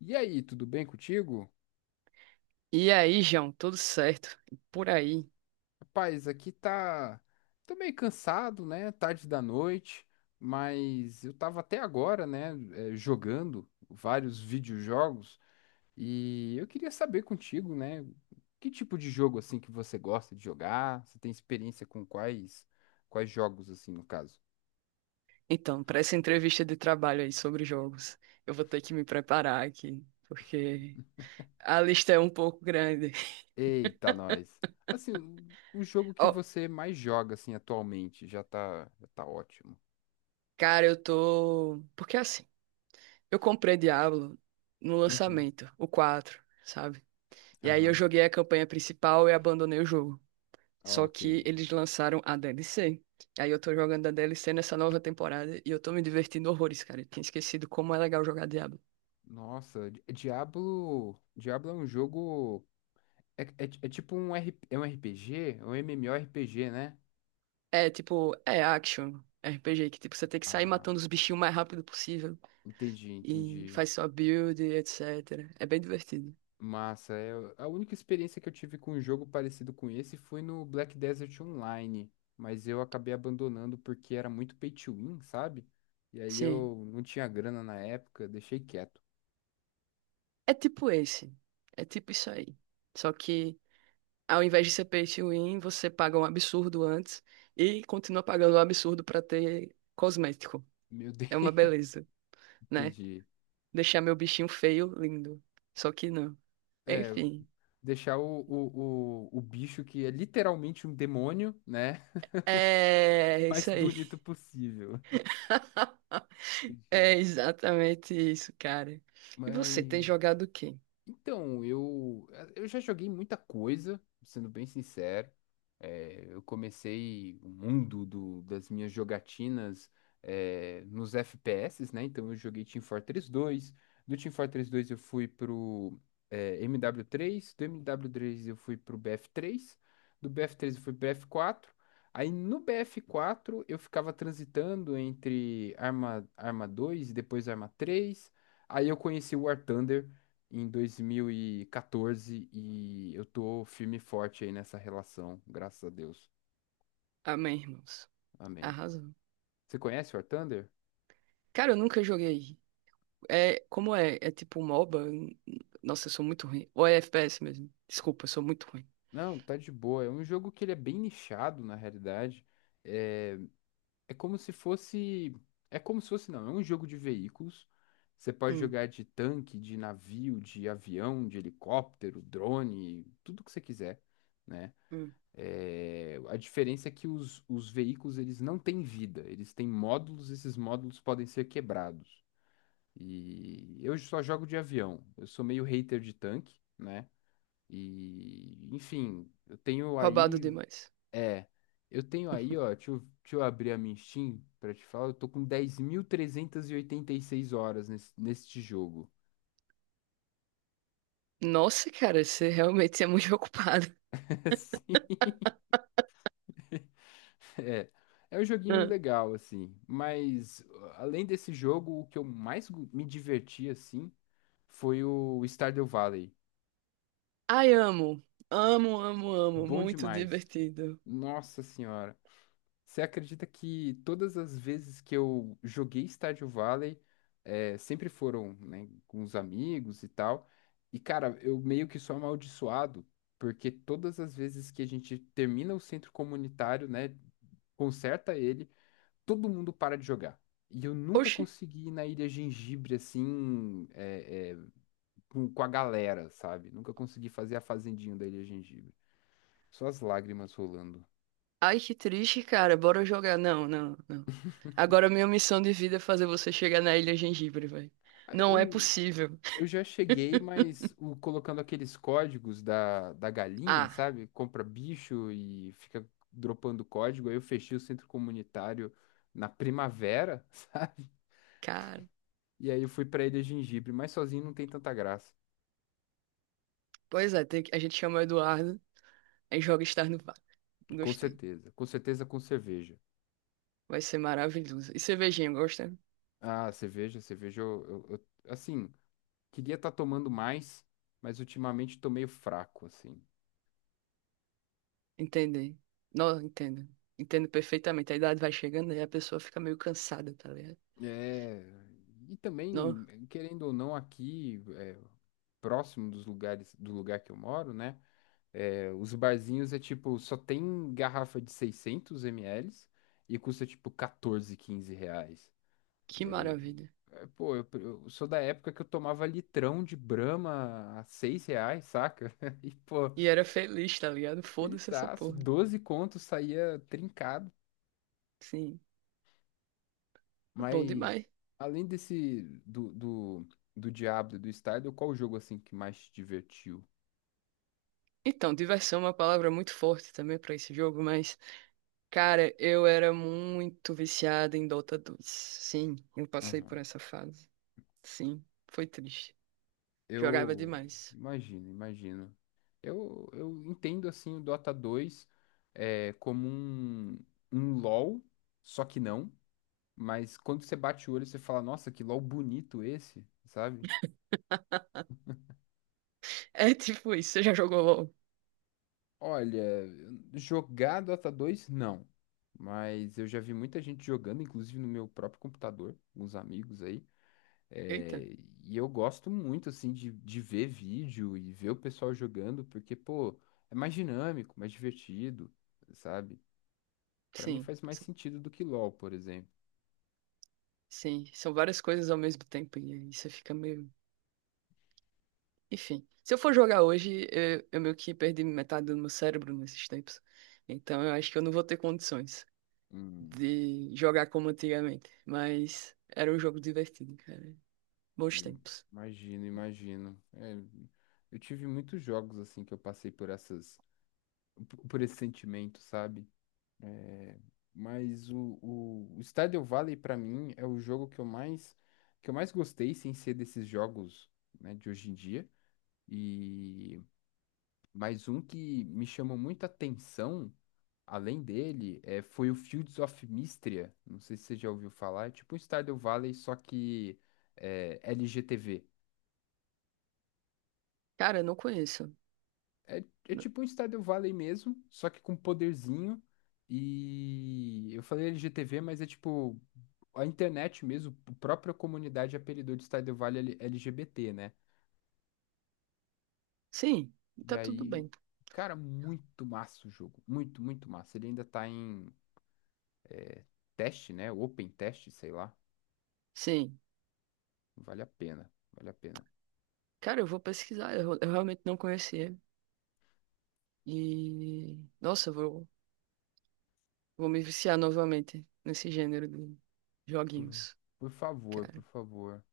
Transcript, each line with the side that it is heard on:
left: E aí, tudo bem contigo?
right: E aí, João, tudo certo? Por aí.
left: Rapaz, aqui tá. Tô meio cansado, né? Tarde da noite, mas eu tava até agora, né? Jogando vários videojogos e eu queria saber contigo, né? Que tipo de jogo assim que você gosta de jogar? Você tem experiência com quais jogos assim, no caso?
right: Então, para essa entrevista de trabalho aí sobre jogos, eu vou ter que me preparar aqui, porque a lista é um pouco grande.
left: Eita, nós. Assim, o jogo que
right: Ó,
left: você mais joga assim atualmente já tá ótimo.
right: cara, eu tô. Porque assim, eu comprei Diablo no
left: Uhum.
right: lançamento, o 4, sabe? E aí eu
left: Aham.
right: joguei a campanha principal e abandonei o jogo. Só
left: Ok.
right: que eles lançaram a DLC. Aí eu tô jogando a DLC nessa nova temporada e eu tô me divertindo horrores, cara. Eu tinha esquecido como é legal jogar Diablo.
left: Nossa, Diablo é um jogo. É tipo um, R, é um RPG, é um MMORPG, né?
right: É tipo, é action RPG, que tipo, você tem que sair
left: Ah,
right: matando os bichinhos o mais rápido possível.
left: entendi,
right: E
left: entendi.
right: faz sua build, etc. É bem divertido.
left: Massa, é, a única experiência que eu tive com um jogo parecido com esse foi no Black Desert Online, mas eu acabei abandonando porque era muito pay to win, sabe? E aí
right: Sim.
left: eu não tinha grana na época, deixei quieto.
right: É tipo esse. É tipo isso aí. Só que ao invés de ser pay to win, você paga um absurdo antes e continua pagando um absurdo pra ter cosmético.
left: Meu Deus,
right: É uma beleza, né?
left: entendi.
right: Deixar meu bichinho feio, lindo. Só que não.
left: É,
right: Enfim.
left: deixar o bicho que é literalmente um demônio, né?
right: É
left: mais
right: isso aí.
left: bonito possível.
right: É
left: Entendi.
right: exatamente isso, cara. E você tem
left: Mas.
right: jogado o quê?
left: Então, eu já joguei muita coisa, sendo bem sincero. É, eu comecei o mundo das minhas jogatinas, nos FPS, né? Então eu joguei Team Fortress 2. Do Team Fortress dois eu fui pro MW3. Do mw três eu fui pro BF3. Do bf três eu fui pro BF4. Aí no BF4 eu ficava transitando entre Arma, Arma 2 e depois Arma 3. Aí eu conheci o War Thunder em 2014 e quatorze e eu tô firme e forte aí nessa relação, graças a Deus.
right: Amém, irmãos.
left: Amém.
right: Arrasou.
left: Você conhece War Thunder?
right: Cara, eu nunca joguei. É, como é? É tipo MOBA? Nossa, eu sou muito ruim. Ou é FPS mesmo? Desculpa, eu sou muito ruim.
left: Não, tá de boa. É um jogo que ele é bem nichado, na realidade. É, é como se fosse. É como se fosse, não. É um jogo de veículos. Você pode
right: Hum,
left: jogar de tanque, de navio, de avião, de helicóptero, drone, tudo que você quiser, né?
right: hum.
left: É, a diferença é que os veículos eles não têm vida, eles têm módulos, esses módulos podem ser quebrados. E eu só jogo de avião, eu sou meio hater de tanque, né? E enfim,
right: Roubado demais.
left: é, eu tenho aí, ó, deixa eu abrir a minha Steam pra te falar, eu tô com dez mil trezentas e oitenta e seis horas neste jogo.
right: Nossa, cara, você realmente é muito ocupado.
left: É, é um joguinho
right: Ah,
left: legal, assim. Mas, além desse jogo, o que eu mais me diverti, assim, foi o Stardew Valley.
right: ai, amo. Amo, amo, amo.
left: Bom
right: Muito
left: demais.
right: divertido.
left: Nossa Senhora. Você acredita que todas as vezes que eu joguei Stardew Valley, é, sempre foram, né, com os amigos e tal. E, cara, eu meio que sou amaldiçoado, porque todas as vezes que a gente termina o centro comunitário, né, conserta ele, todo mundo para de jogar. E eu nunca
right: Oxi.
left: consegui ir na Ilha Gengibre assim, com a galera, sabe? Nunca consegui fazer a fazendinha da Ilha Gengibre. Só as lágrimas rolando.
right: Ai, que triste, cara. Bora jogar. Não, não, não. Agora a minha missão de vida é fazer você chegar na Ilha Gengibre, velho.
left: Ah,
right: Não é
left: Eu,
right: possível.
left: eu já cheguei, mas colocando aqueles códigos da galinha,
right: Ah,
left: sabe? Compra bicho e fica dropando código. Aí eu fechei o centro comunitário na primavera, sabe?
right: cara.
left: E aí eu fui pra Ilha Gengibre, mas sozinho não tem tanta graça.
right: Pois é, a gente chama o Eduardo, aí joga Star no Vale.
left: Com
right: Gostei.
left: certeza. Com certeza com cerveja.
right: Vai ser maravilhoso. E cervejinha, gosta?
left: Ah, cerveja, assim, queria estar tomando mais, mas ultimamente tô meio fraco, assim.
right: Entendi. Não, entendo. Entendo perfeitamente. A idade vai chegando e a pessoa fica meio cansada, tá ligado?
left: É, e
right: Não,
left: também, querendo ou não, aqui, próximo do lugar que eu moro, né? É, os barzinhos é tipo, só tem garrafa de 600 ml e custa tipo 14, R$ 15.
right: que
left: E aí,
right: maravilha.
left: pô, eu sou da época que eu tomava litrão de Brahma a R$ 6, saca? E, pô,
right: E era feliz, tá ligado? Foda-se essa
left: felizaço,
right: porra.
left: 12 contos saía trincado,
right: Sim. Bom
left: mas
right: demais.
left: além desse do Diablo e do Stardew, qual o jogo assim que mais te divertiu?
right: Então, diversão é uma palavra muito forte também para esse jogo, mas, cara, eu era muito viciado em Dota 2. Sim, eu passei
left: Aham.
right: por essa fase. Sim, foi triste. Jogava
left: Eu
right: demais.
left: imagino, imagino. Eu entendo assim o Dota 2 como um LoL, só que não, mas quando você bate o olho você fala, nossa, que LoL bonito esse, sabe?
right: É tipo isso, você já jogou LOL?
left: Olha, jogar Dota dois, não. Mas eu já vi muita gente jogando, inclusive no meu próprio computador, alguns amigos aí.
right: Eita,
left: É, e eu gosto muito, assim, de ver vídeo e ver o pessoal jogando, porque, pô, é mais dinâmico, mais divertido, sabe? Pra mim
right: sim.
left: faz mais
right: são-
left: sentido do que LoL, por exemplo.
right: Sim, são várias coisas ao mesmo tempo e aí você fica meio. Enfim, se eu for jogar hoje, eu meio que perdi metade do meu cérebro nesses tempos. Então eu acho que eu não vou ter condições
left: Hum,
right: de jogar como antigamente. Mas era um jogo divertido, cara. Bons tempos.
left: imagino, imagino. É, eu tive muitos jogos, assim, que eu passei por esse sentimento, sabe? Mas o Stardew Valley, pra mim, é o jogo que eu mais gostei, sem ser desses jogos, né, de hoje em dia. E mais um que me chamou muita atenção, além dele, foi o Fields of Mistria. Não sei se você já ouviu falar. É tipo um Stardew Valley, só que LGTV.
right: Cara, eu não conheço.
left: É, é
right: N-
left: tipo um Stardew Valley mesmo, só que com poderzinho. E eu falei LGTV, mas é tipo a internet mesmo, a própria comunidade apelidou de Stardew Valley LGBT, né?
right: Sim,
left: E
right: tá tudo
left: aí,
right: bem.
left: cara, muito massa o jogo. Muito, muito massa. Ele ainda tá em teste, né? Open teste, sei lá.
right: Sim.
left: Vale a pena, vale a pena.
right: Cara, eu vou pesquisar. Eu realmente não conhecia. E, nossa, eu vou me viciar novamente nesse gênero de
left: Por,
right: joguinhos,
left: por favor, por
right: cara.
left: favor.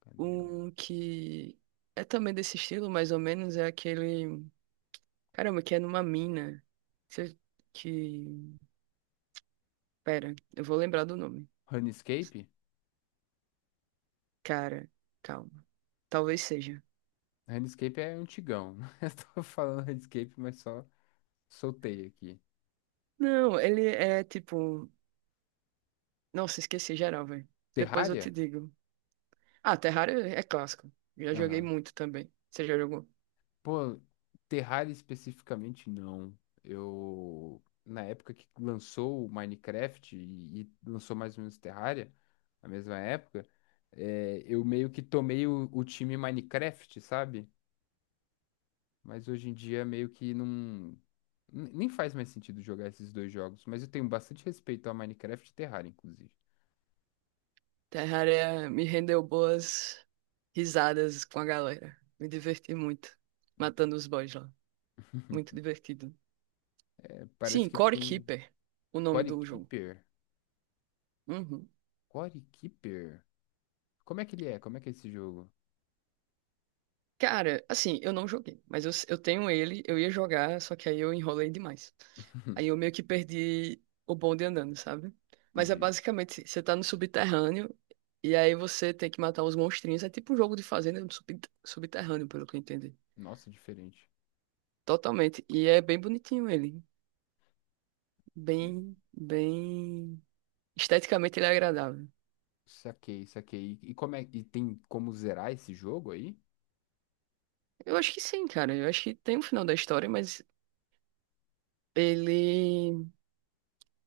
left: Cadê?
right: Um que é também desse estilo, mais ou menos, é aquele. Caramba, que é numa mina. Você- Que. Pera, eu vou lembrar do nome.
left: Runescape?
right: Cara, calma. Talvez seja.
left: Runescape é antigão. Eu tô falando Runescape, mas só soltei aqui.
right: Não, ele é tipo. Nossa, esqueci geral, velho. Depois eu te
left: Terraria?
right: digo. Ah, Terraria é clássico. Já joguei
left: Aham.
right: muito também. Você já jogou?
left: Pô, Terraria especificamente não. Eu, na época que lançou o Minecraft e lançou mais ou menos Terraria, na mesma época, eu meio que tomei o time Minecraft, sabe? Mas hoje em dia meio que não. Nem faz mais sentido jogar esses dois jogos, mas eu tenho bastante respeito a Minecraft e Terraria, inclusive.
right: Terraria me rendeu boas risadas com a galera. Me diverti muito. Matando os boys lá. Muito divertido.
left: É, parece
right: Sim,
left: que
right: Core
left: tem um
right: Keeper, o nome
left: Core
right: do jogo.
left: Keeper.
right: Uhum.
left: Core Keeper? Como é que ele é? Como é que é esse jogo?
right: Cara, assim, eu não joguei, mas eu tenho ele, eu ia jogar, só que aí eu enrolei demais. Aí eu meio que perdi o bonde andando, sabe? Mas é
left: Entendi.
right: basicamente, você tá no subterrâneo e aí você tem que matar uns monstrinhos. É tipo um jogo de fazenda no subterrâneo, pelo que eu entendi.
left: Nossa, diferente.
right: Totalmente. E é bem bonitinho ele.
left: Hum,
right: Bem, bem. Esteticamente ele é agradável.
left: Saquei, saquei. E como é, e tem como zerar esse jogo aí?
right: Eu acho que sim, cara. Eu acho que tem um final da história, mas ele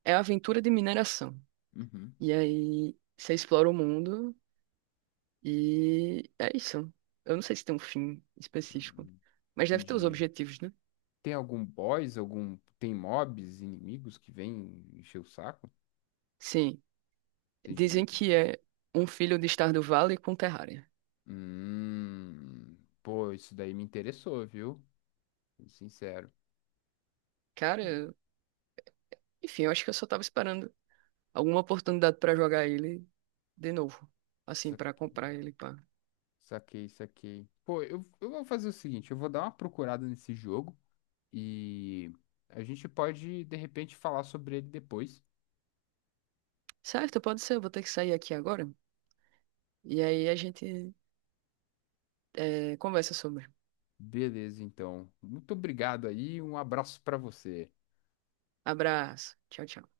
right: é a aventura de mineração.
left: Uhum.
right: E aí você explora o mundo. E é isso. Eu não sei se tem um fim específico,
left: Hum,
right: mas deve ter os
left: entendi.
right: objetivos, né?
left: Tem algum boss, tem mobs, inimigos que vêm encher o saco?
right: Sim,
left: Entendi,
right: dizem que
left: entendi.
right: é um filho de estar do Vale com Terraria.
left: Hum, pô, isso daí me interessou, viu? Sendo sincero.
right: Cara, enfim, eu acho que eu só tava esperando alguma oportunidade pra jogar ele de novo. Assim, pra
left: Saquei,
right: comprar ele, pá.
left: saquei, saquei. Pô, eu vou fazer o seguinte, eu vou dar uma procurada nesse jogo e a gente pode, de repente, falar sobre ele depois.
right: Certo, pode ser, eu vou ter que sair aqui agora. E aí a gente conversa sobre.
left: Beleza, então. Muito obrigado aí, um abraço para você.
right: Abraço. Tchau, tchau.